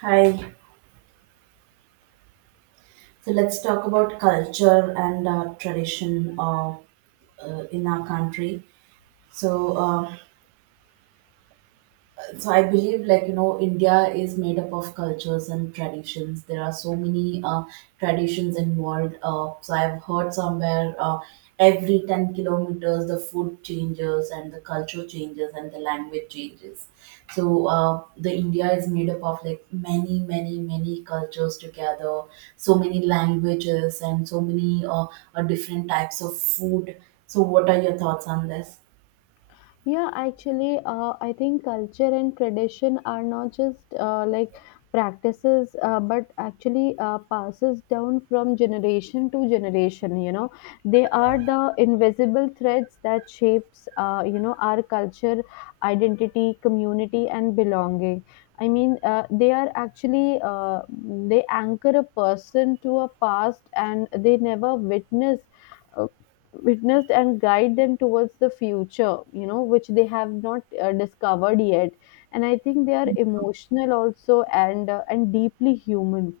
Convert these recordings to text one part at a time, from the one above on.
Hi. So let's talk about culture and tradition of in our country. So uh, so I believe like you know india is made up of cultures and traditions. There are so many traditions involved. So I've heard somewhere every 10 kilometers the food changes and the culture changes and the language changes. So uh, the india is made up of like many many many cultures together, so many languages and so many different types of food. So what are your thoughts on this? Yeah, actually, I think culture and tradition are not just like practices, but actually passes down from generation to generation. You know, they are the invisible threads that shapes, our culture, identity, community, and belonging. I mean, they are actually they anchor a person to a past, and they never uh, witnessed and guide them towards the future, you know, which they have not discovered yet. And I think they are emotional also and and deeply human.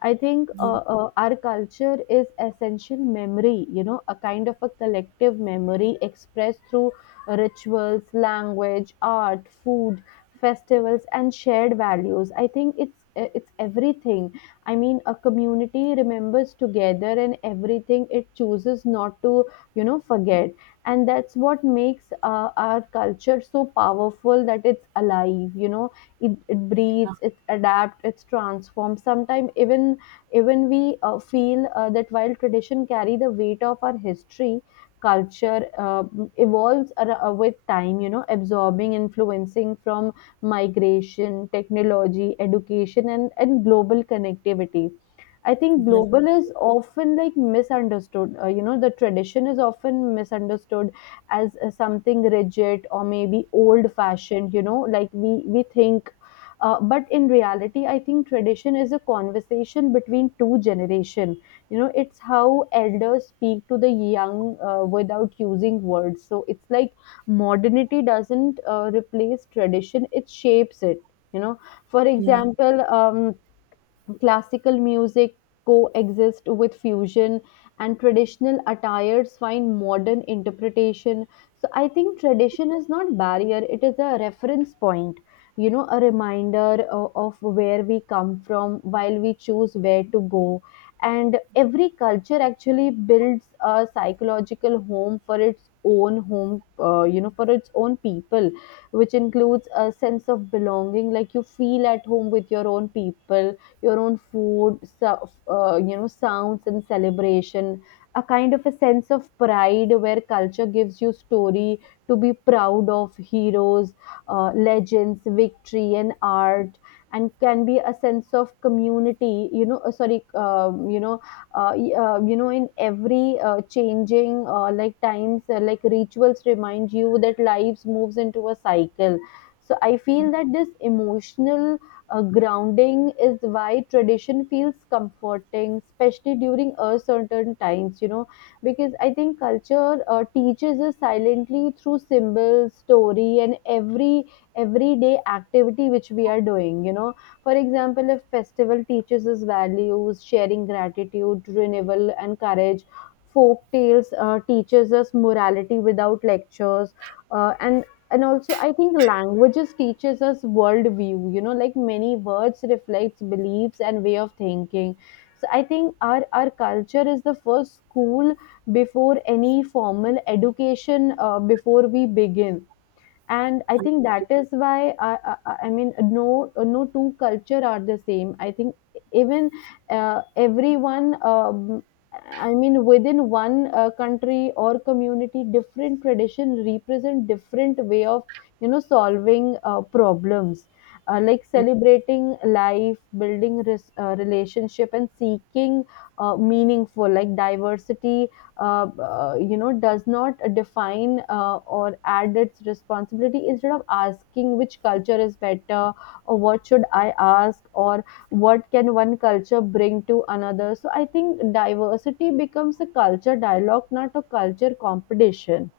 I think Yeah, our culture is essential memory, you know, a kind of a collective memory expressed through rituals, language, art, food, festivals, and shared values. I think it's everything. I mean, a community remembers together and everything. It chooses not to, forget. And that's what makes our culture so powerful that it's alive, you know. It breathes, it adapts, it's transformed sometimes, even we feel that while tradition carry the weight of our history, culture evolves with time, you know, absorbing influencing from migration, technology, education, and global connectivity. I think yeah, global is often like misunderstood. The tradition is often misunderstood as something rigid or maybe old fashioned, you know, like we think. But in reality, I think tradition is a conversation between two generation. You know, it's how elders speak to the young without using words. So it's like modernity doesn't replace tradition; it shapes it. You know, for yeah. example, classical music coexist with fusion, and traditional attires find modern interpretation. So I think tradition is not barrier, it is a reference point, you know, a reminder of where we come from while we choose where to go. And every culture actually builds a psychological home for its own home, for its own people, which includes a sense of belonging, like you feel at home with your own people, your own food, so, sounds and celebration, a kind of a sense of pride where culture gives you story to be proud of heroes, legends, victory, and art, and can be a sense of community. You know, sorry, you know, y- you know, in every changing like times, like rituals remind you that lives moves into a cycle. So I feel that this emotional grounding is why tradition feels comforting, especially during uncertain times, you know, because I think culture teaches us silently through symbols, story, and everyday activity which we are doing, you know. For example, if festival teaches us values, sharing gratitude, renewal, and courage. Folk tales teaches us morality without lectures, uh, and and also I think languages teaches us worldview, you know, like many words reflects beliefs and way of thinking. So I think our culture is the first school before any formal education, before we begin. And I think that is why I mean, no two culture are the same. I think even, everyone, I mean within one country or community different tradition represent different way of, you know, solving problems, like celebrating life, building relationship, and seeking meaningful like diversity. Uh, you know, does not define or add its responsibility. Instead of asking which culture is better or what should I ask, or what can one culture bring to another, so I think diversity becomes a culture dialogue, not a culture competition.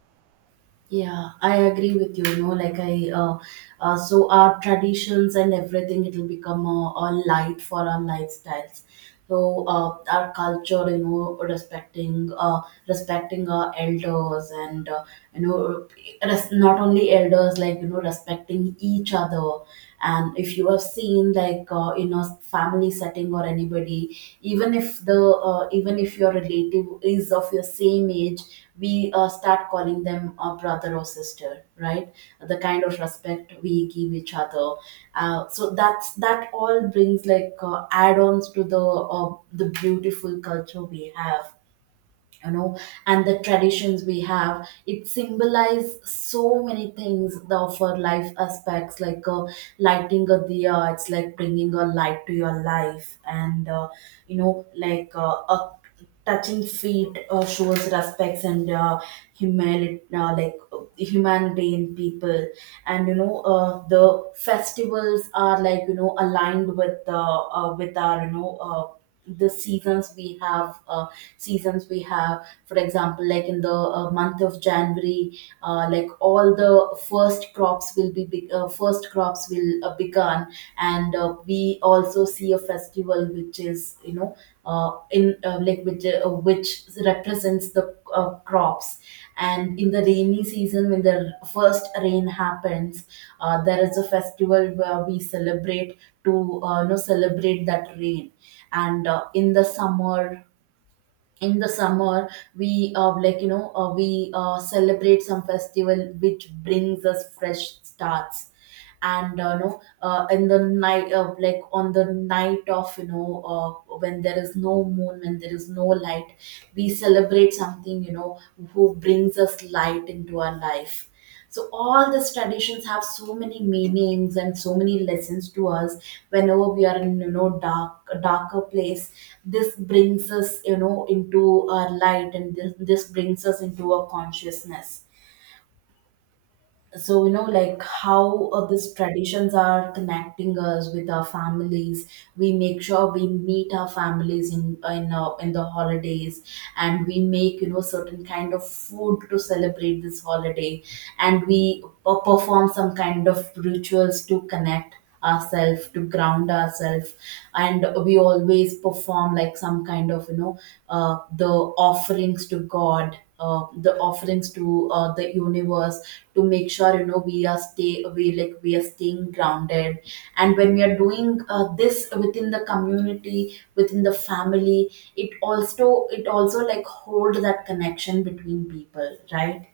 Yeah, I agree with you. You know, like so our traditions and everything, it'll become a light for our lifestyles. So our culture, you know, respecting our elders, and you know, not only elders, like you know, respecting each other. And if you have seen like in a family setting or anybody, even if the even if your relative is of your same age, we start calling them a brother or sister, right? The kind of respect we give each other, so that's, that all brings like add-ons to the beautiful culture we have, you know. And the traditions we have, it symbolize so many things, the for life aspects, like lighting a diya. It's like bringing a light to your life. And you know, like a touching feet shows respects and humility, like humanity in people. And you know, the festivals are, like you know, aligned with our, you know, the seasons we have, seasons we have. For example, like in the month of january, like all the first crops will be, first crops will begun. And we also see a festival which is, you know, in like which represents the crops. And in the rainy season, when the first rain happens, there is a festival where we celebrate, to you know, celebrate that rain. And in the summer, we like you know, we celebrate some festival which brings us fresh starts. And no in the night of like on the night of, you know, when there is no moon, when there is no light, we celebrate something, you know, who brings us light into our life. So all these traditions have so many meanings and so many lessons to us. Whenever we are in, you know, dark a darker place, this brings us, you know, into our light, and this brings us into our consciousness. So you know, like how these traditions are connecting us with our families. We make sure we meet our families in in the holidays, and we make, you know, certain kind of food to celebrate this holiday, and we perform some kind of rituals to connect ourselves, to ground ourselves. And we always perform like some kind of, you know, the offerings to god, the offerings to the universe, to make sure, you know, we are stay we like we are staying grounded. And when we are doing this within the community, within the family, it also, it also like hold that connection between people, right?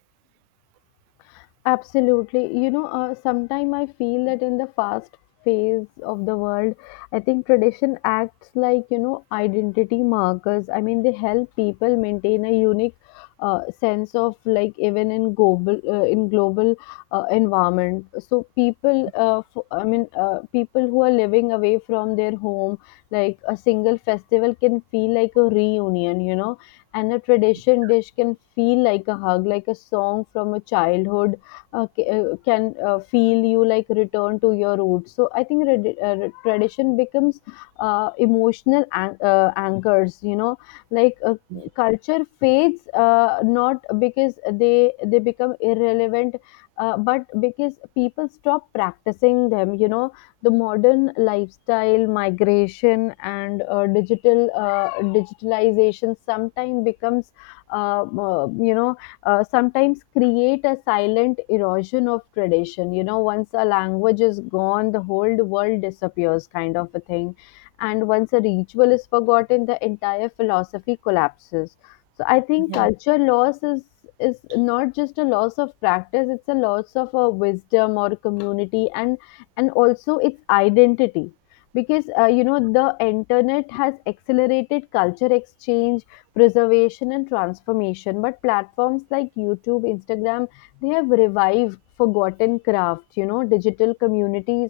Absolutely. You know, sometimes I feel that in the fast phase of the world, I think tradition acts like, you know, identity markers. I mean, they help people maintain a unique sense of like, even in global environment. So people, I mean, people who are living away from their home, like a single festival can feel like a reunion, you know, and a tradition dish can feel like a hug, like a song from a childhood, okay, can feel you like return to your roots. So I think tradition becomes emotional anchors. You know, like, culture fades not because they become irrelevant, but because people stop practicing them. You know, the modern lifestyle, migration, and digitalization sometimes becomes uh, uh, you know sometimes create a silent erosion of tradition. You know, once a language is gone, the whole world disappears, kind of a thing. And once a ritual is forgotten, the entire philosophy collapses. So I think Yeah, culture loss is not just a loss of practice; it's a loss of a wisdom or community, and also its identity, because you know, the internet has accelerated culture exchange, preservation, and transformation. But platforms like YouTube, Instagram, they have revived forgotten craft. You know, digital communities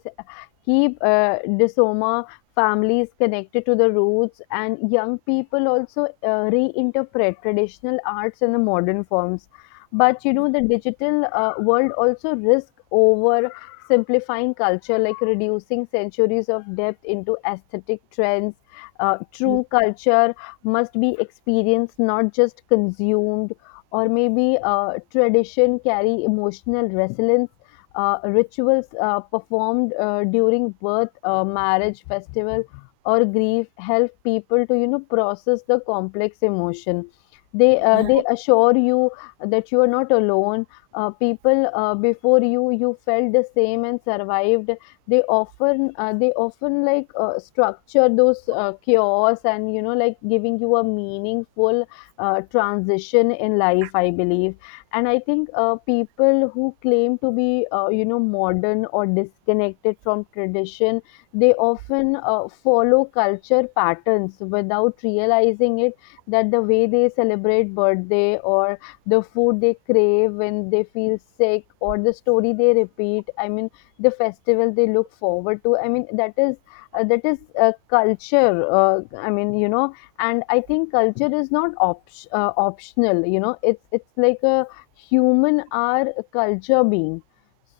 keep disoma families connected to the roots, and young people also reinterpret traditional arts in the modern forms. But you know, the digital world also risk over simplifying culture, like reducing centuries of depth into aesthetic trends. True culture must be experienced, not just consumed. Or maybe tradition carry emotional resilience. Rituals performed during birth, marriage, festival, or grief help people to, you know, process the complex emotion. They uh, yeah, they assure you that you are not alone. People before you felt the same and survived. They often like structure those chaos and, you know, like giving you a meaningful transition in life, I believe. And I think people who claim to be you know, modern or disconnected from tradition, they often follow culture patterns without realizing it. That the way they celebrate birthday, or the food they crave when they feel sick, or the story they repeat, I mean the festival they look forward to, I mean that is uh, that is culture, I mean, you know. And I think culture is not optional, you know. It's like a human are a culture being.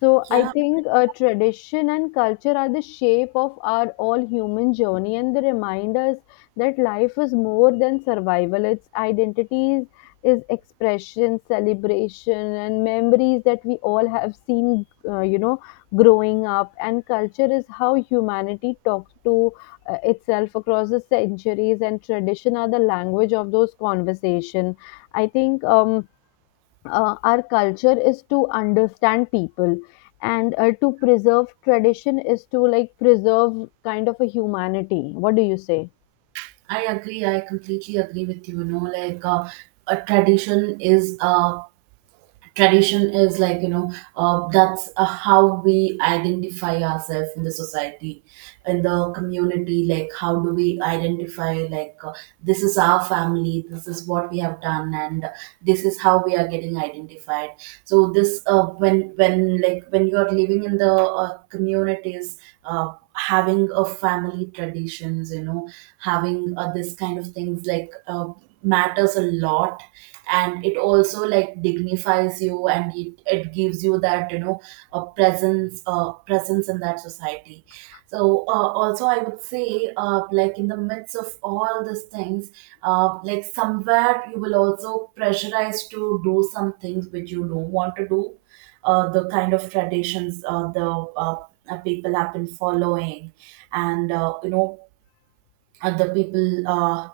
So I yeah. think tradition and culture are the shape of our all human journey, and they remind us that life is more than survival. Its identities is expression, celebration, and memories that we all have seen, growing up. And culture is how humanity talks to itself across the centuries, and tradition are the language of those conversation, I think. Our culture is to understand people, and to preserve tradition is to like preserve kind of a humanity. What do you say? I agree. I completely agree with you. You know, like a tradition is like you know, that's how we identify ourselves in the society, in the community. Like how do we identify, like this is our family, this is what we have done, and this is how we are getting identified. So this when like when you are living in the communities, uh, having a family traditions, you know, having this kind of things, like matters a lot. And it also like dignifies you and it gives you that, you know, a presence, presence in that society. So also I would say like in the midst of all these things, like somewhere you will also pressurize to do some things which you don't want to do, the kind of traditions, the people have been following. And you know, other people uh,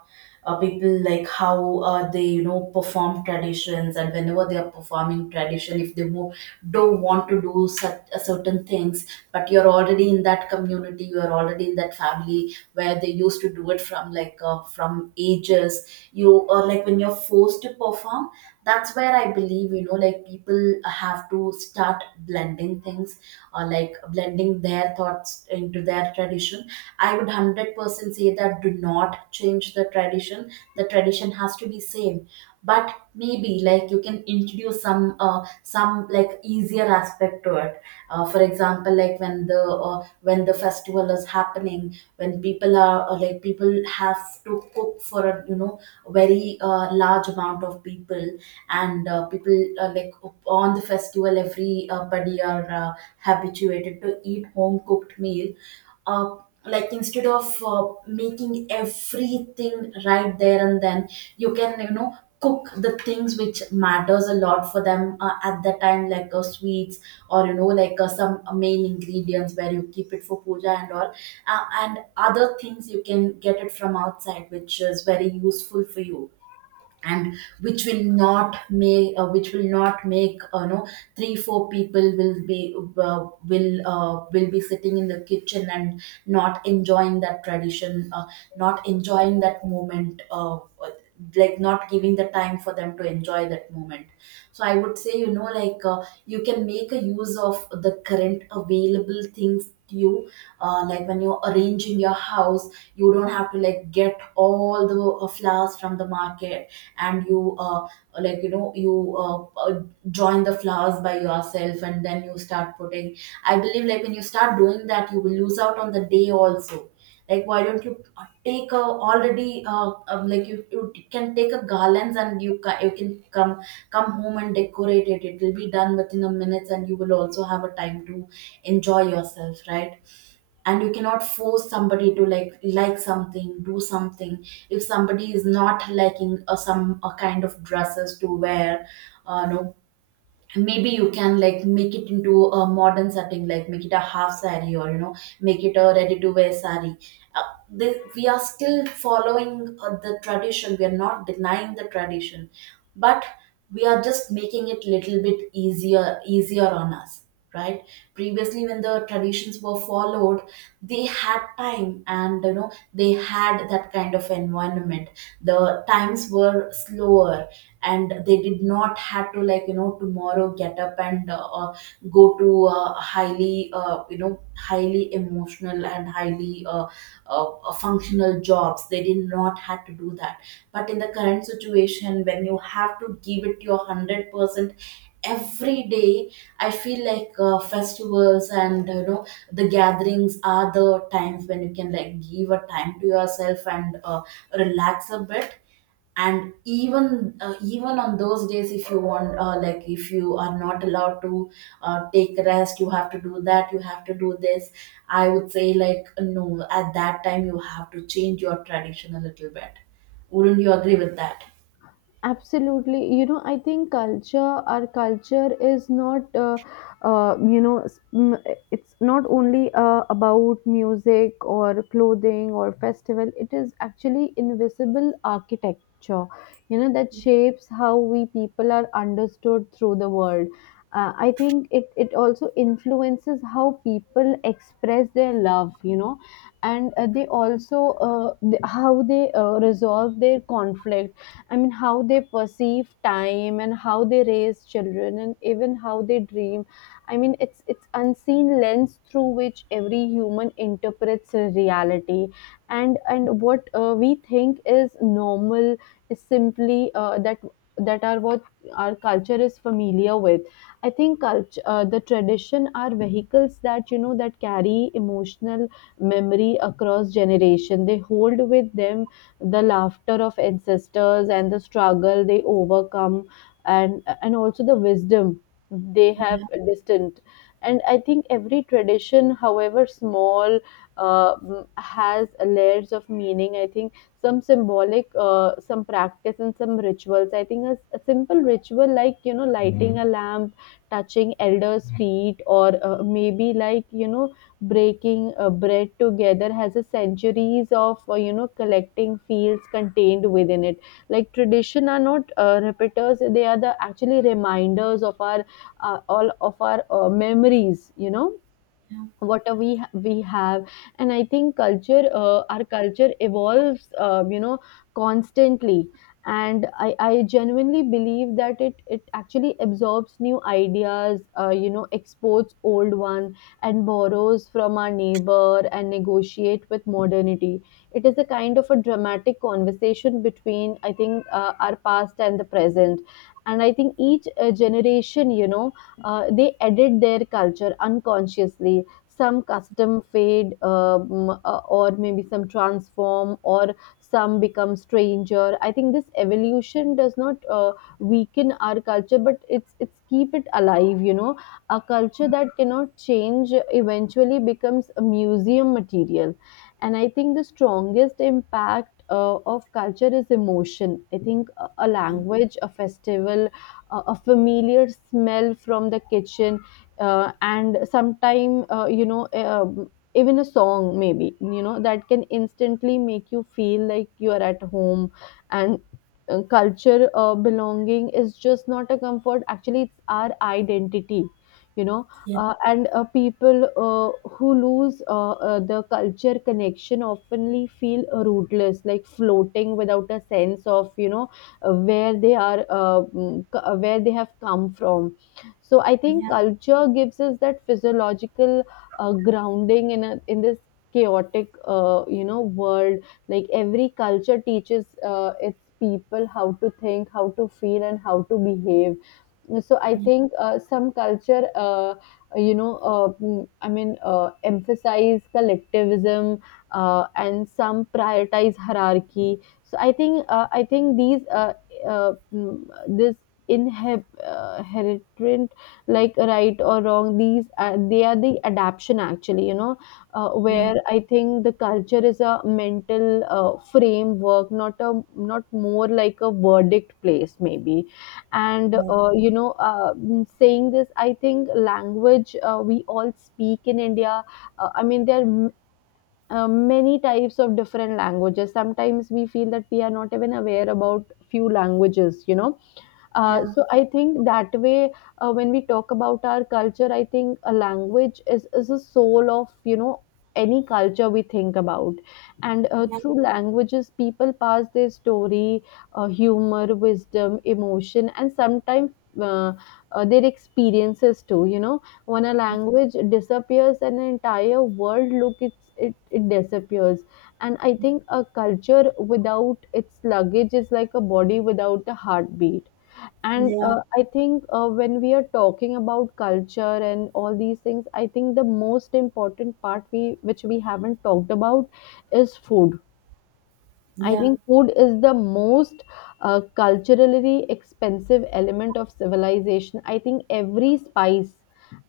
uh, people, like how they, you know, perform traditions, and whenever they are performing tradition, if they don't want to do certain things, but you're already in that community, you're already in that family where they used to do it from, like from ages, you, or like when you're forced to perform, that's where I believe, you know, like people have to start blending things, like blending their thoughts into their tradition. I would 100% say that do not change the tradition, the tradition has to be same. But maybe, like you can introduce some like easier aspect to it. For example, like uh, when the festival is happening, when people are like, people have to cook for a, you know, very large amount of people. And people like, on the festival, everybody are habituated to eat home cooked meal. uh, like instead of making everything right there and then, you can, you know, cook the things which matters a lot for them at the time, like sweets, or you know, like some main ingredients where you keep it for puja and all. And other things you can get it from outside, which is very useful for you. And which will not make, you know, 3 4 people will be will be sitting in the kitchen and not enjoying that tradition, not enjoying that moment, like not giving the time for them to enjoy that moment. So I would say, you know, like you can make a use of the current available things to you, like when you're arranging your house, you don't have to like get all the flowers from the market and you like you know, you join the flowers by yourself and then you start putting. I believe like when you start doing that you will lose out on the day also. Like why don't you take a already like you can take a garlands and you can come home and decorate it. It will be done within a minute and you will also have a time to enjoy yourself, right? And you cannot force somebody to like something, do something. If somebody is not liking some a kind of dresses to wear, no, maybe you can like make it into a modern setting, like make it a half sari, or you know, make it a ready to wear sari. uh, this, we are still following the tradition, we are not denying the tradition. But we are just making it little bit easier on us, right? Previously when the traditions were followed, they had time, and you know, they had that kind of environment. The times were slower, and they did not have to like, you know, tomorrow get up and go to highly, you know, highly emotional and highly functional jobs. They did not have to do that. But in the current situation, when you have to give it your 100% every day, I feel like festivals and you know, the gatherings are the times when you can like give a time to yourself and relax a bit. And even, even on those days, if you want, like if you are not allowed to take rest, you have to do that, you have to do this, I would say, like no. At that time, you have to change your tradition a little bit. Wouldn't you agree with that? Absolutely. You know, I think culture, our culture is not, it's not only about music or clothing or festival, it is actually invisible architecture, you know, that shapes how we people are understood through the world. I think it also influences how people express their love, you know, and they also how they resolve their conflict. I mean, how they perceive time, and how they raise children, and even how they dream. I mean, it's unseen lens through which every human interprets reality, and what we think is normal is simply that that are what our culture is familiar with. I think culture, the tradition are vehicles that, you know, that carry emotional memory across generation. They hold with them the laughter of ancestors and the struggle they overcome, and also the wisdom they have Yeah, distant. And I think every tradition, however small, has layers of meaning. I think some symbolic, some practice, and some rituals. I think a simple ritual, like, you know, lighting a lamp, touching elders feet, or maybe, like, you know, breaking bread together has a centuries of you know, collecting fields contained within it. Like tradition are not repeaters, they are the actually reminders of our, all of our memories, you know. yeah, Whatever we we have. And I think culture, our culture evolves, you know, constantly. And I genuinely believe that it actually absorbs new ideas, you know, exports old one, and borrows from our neighbor and negotiate with modernity. It is a kind of a dramatic conversation between, I think, our past and the present. And I think each generation, you know, they edit their culture unconsciously. Some custom fade, or maybe some transform, or some become stranger. I think this evolution does not weaken our culture, but it's keep it alive, you know. A culture that cannot change eventually becomes a museum material. And I think the strongest impact of culture is emotion. I think a language, a festival, a familiar smell from the kitchen, and sometime, you know, even a song maybe, you know, that can instantly make you feel like you are at home. And culture, belonging is just not a comfort, actually it's our identity, you know. yeah, And People who lose, the culture connection oftenly feel rootless, like floating without a sense of, you know, where they are, where they have come from. So I think yeah, culture gives us that physiological grounding in in this chaotic, you know, world. Like every culture teaches its people how to think, how to feel, and how to behave. So I think, some culture, I mean, emphasize collectivism, and some prioritize hierarchy. So I think, I think these mm, this inhib inherent, like, right or wrong, these, they are the adaption actually, you know. Yeah, Where I think the culture is a mental framework, not more like a verdict place maybe. And yeah, saying this, I think language, we all speak in India. I mean, there are many types of different languages, sometimes we feel that we are not even aware about few languages, you know. Yeah, So I think that way, when we talk about our culture, I think a language is a soul of, you know, any culture we think about. And through languages, people pass their story, humor, wisdom, emotion, and sometimes Uh, their experiences too, you know. When a language disappears, an entire world, look, it disappears. And I think a culture without its luggage is like a body without a heartbeat. And yeah, I think, when we are talking about culture and all these things, I think the most important part we which we haven't talked about is food. I yeah. think food is the most culturally expensive element of civilization. I think every spice,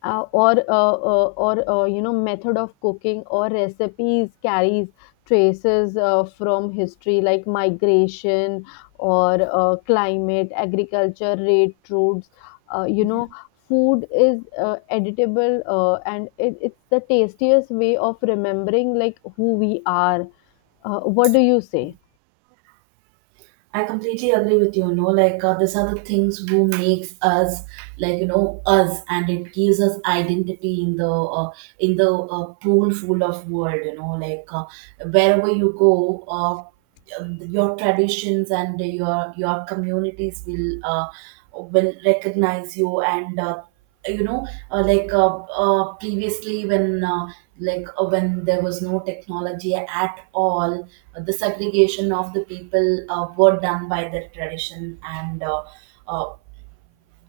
or you know, method of cooking or recipes carries traces from history, like migration, or climate, agriculture, trade routes. You Yeah. know, food is editable, and it's the tastiest way of remembering, like, who we are. What do you say? I completely agree with you. You know, like these are the things who makes us, like you know, us, and it gives us identity in the pool full of world. You know, like wherever you go, your traditions and your communities will recognize you and. Previously, when there was no technology at all, the segregation of the people were done by their tradition and uh,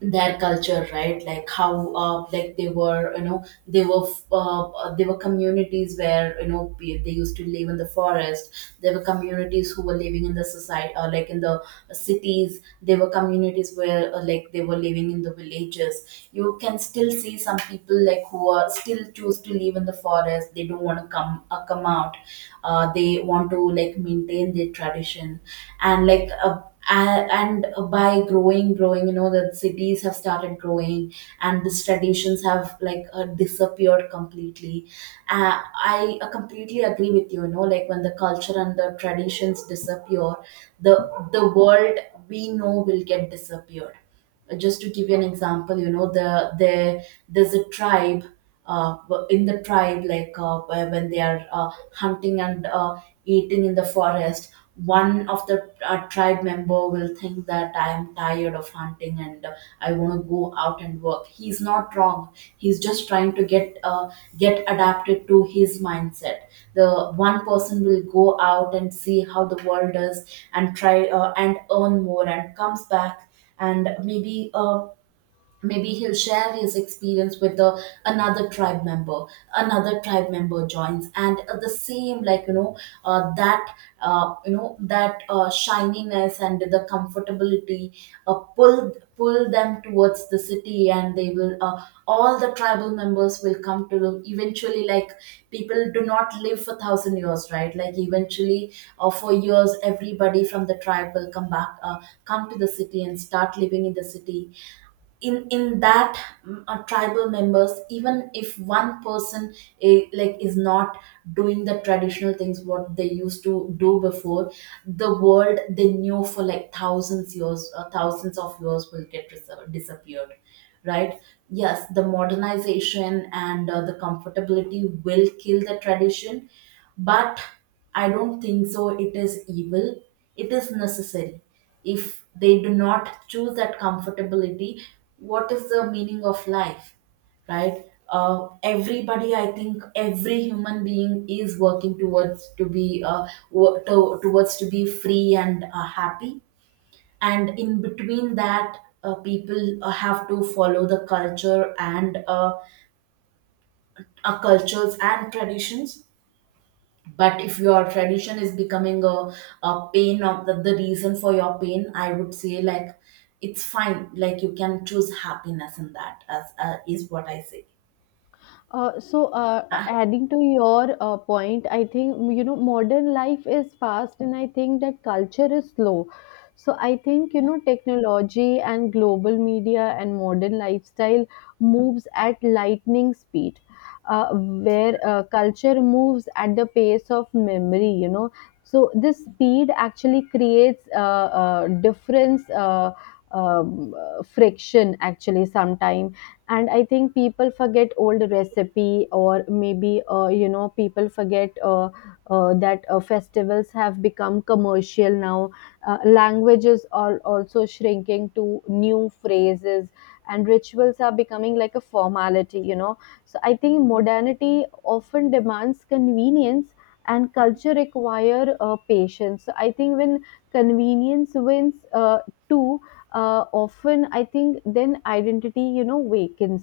their culture, right? Like, how, they were, they were communities where they used to live in the forest. There were communities who were living in the society, or like in the cities. There were communities where, like, they were living in the villages. You can still see some people, like, who are still choose to live in the forest. They don't want to come out. They want to, like, maintain their tradition, and, like, and by growing, the cities have started growing. And these traditions have, like, disappeared completely. I completely agree with you. You know Like, when the culture and the traditions disappear, the the world we know will get disappeared. Just to give you an example. There's a tribe. uh, in the tribe, like, when they are, hunting and, eating in the forest, one of the, tribe member will think that I am tired of hunting, and, I want to go out and work. He's not wrong. He's just trying to get adapted to his mindset. The one person will go out and see how the world is, and try and earn more, and comes back. And maybe he'll share his experience with the another tribe member. Another tribe member joins, and, the same, like, you know that you know that, shininess and the comfortability, pull them towards the city, and they will, all the tribal members will come to them eventually, like, people do not live for 1,000 years, right? Like, eventually, for years, everybody from the tribe will come to the city and start living in the city. In that, tribal members, even if one person, like, is not doing the traditional things what they used to do before, the world they knew for, like, thousands years or thousands of years will disappeared, right? Yes, the modernization and, the comfortability will kill the tradition, but I don't think so it is evil. It is necessary. If they do not choose that comfortability, what is the meaning of life? Right? Everybody, I think, every human being is working towards to be, towards to be free and, happy, and in between that, people have to follow the culture and, cultures and traditions. But if your tradition is becoming a pain of the reason for your pain, I would say, like, it's fine, like, you can choose happiness in that, as, is what I say. Ah, Adding to your point, I think, you know, modern life is fast, and I think that culture is slow. So, I think, you know, technology and global media and modern lifestyle moves at lightning speed, where culture moves at the pace of memory, you know. So this speed actually creates difference. Friction actually, sometimes. And I think people forget old recipe, or maybe, you know, people forget, that festivals have become commercial now. Languages are also shrinking to new phrases, and rituals are becoming like a formality, you know. So I think modernity often demands convenience, and culture require patience. So I think when convenience wins, uh, too often, I think, then identity, you know, wakens.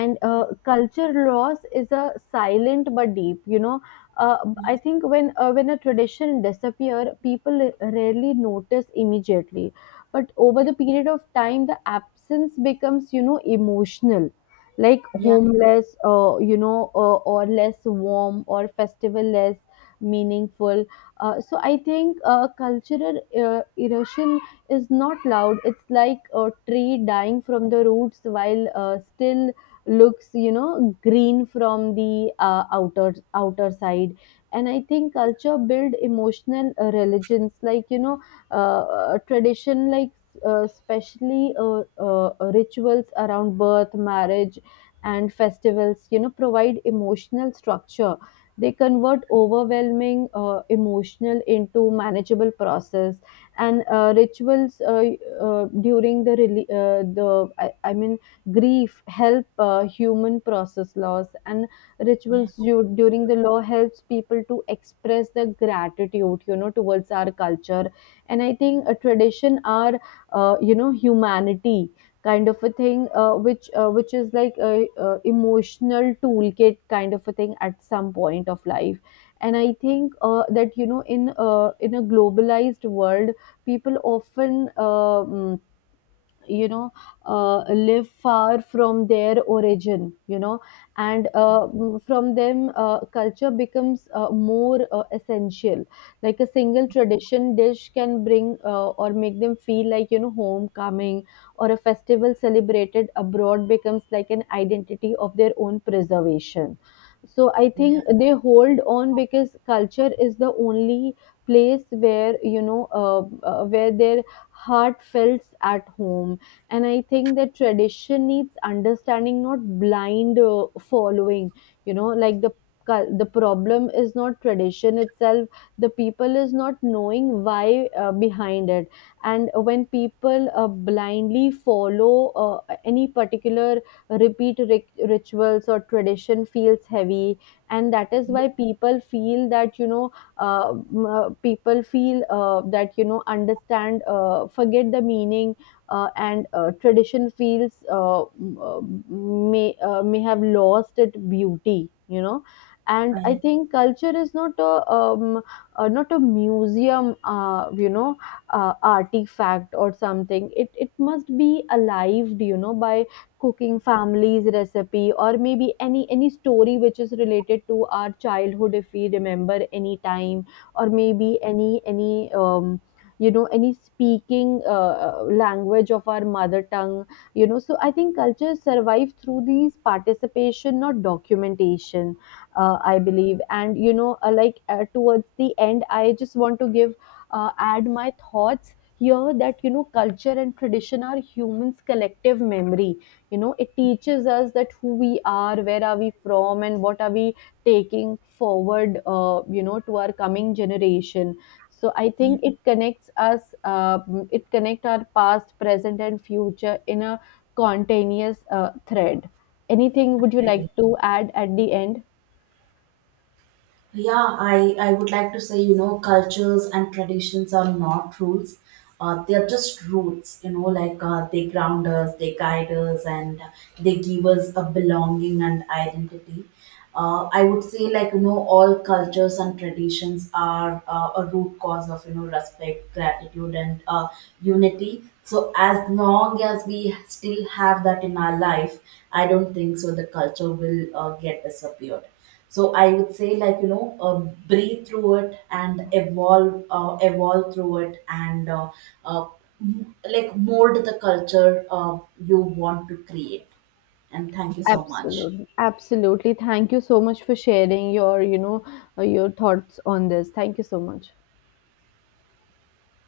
And culture loss is a silent but deep, you know. uh, I yeah, think when, when a tradition disappear, people rarely notice immediately. But over the period of time, the absence becomes, you know, emotional, like yeah, homeless, you know, or less warm or festival less meaningful. So I think, cultural erosion is not loud. It's like a tree dying from the roots while, still looks, you know, green from the outer side. And I think culture build emotional religions, like, you know, uh, tradition, like, especially rituals around birth, marriage, and festivals, you know, provide emotional structure. They convert overwhelming emotional into manageable process. And rituals, during the the, I mean, grief help human process loss, and yeah, rituals during the law, helps people to express their gratitude, you know, towards our culture. And I think a tradition are you know, humanity kind of a thing, which is like a emotional toolkit kind of a thing at some point of life. And I think, that, you know, in, in a globalized world, people often, you know, live far from their origin, you know. And from them, culture becomes more essential. Like a single tradition dish can bring, or make them feel, like, you know, homecoming, or a festival celebrated abroad becomes like an identity of their own preservation. So I yeah, think they hold on because culture is the only place where, you know, where their heart feels at home. And I think that tradition needs understanding, not blind following, you know. Like the the problem is not tradition itself, the people is not knowing why behind it. And when people blindly follow any particular repeat rituals or tradition, feels heavy. And that is why people feel that, you know, people feel that, you know, understand, forget the meaning. And Tradition feels, may have lost its beauty, you know. And I I think culture is not a, not a museum, you know, artifact or something. It must be alive, you know, by cooking family's recipe, or maybe any story which is related to our childhood if we remember any time. Or maybe any um, you know, any speaking language of our mother tongue, you know. So I think cultures survive through these participation, not documentation, I believe. And, you know, like, towards the end, I just want to give, add my thoughts here, that, you know, culture and tradition are humans collective memory, you know. It teaches us that who we are, where are we from, and what are we taking forward, you know, to our coming generation. So I yeah. think it connects us, it connect our past, present and future in a continuous thread. Anything would you I like agree. to add at the end? Yeah, I would like to say, you know, cultures and traditions are not rules. They are just roots, you know, like, they ground us, they guide us, and they give us a belonging and identity. I would say, like, you know, all cultures and traditions are, a root cause of, you know, respect, gratitude, and, unity. So, as long as we still have that in our life, I don't think so the culture will, get disappeared. So I would say, like, breathe through it, and evolve through it, and, uh, like, mold the culture you want to create. And thank you so much. Absolutely, absolutely, thank you so much for sharing your, you know, your thoughts on this. Thank you so much.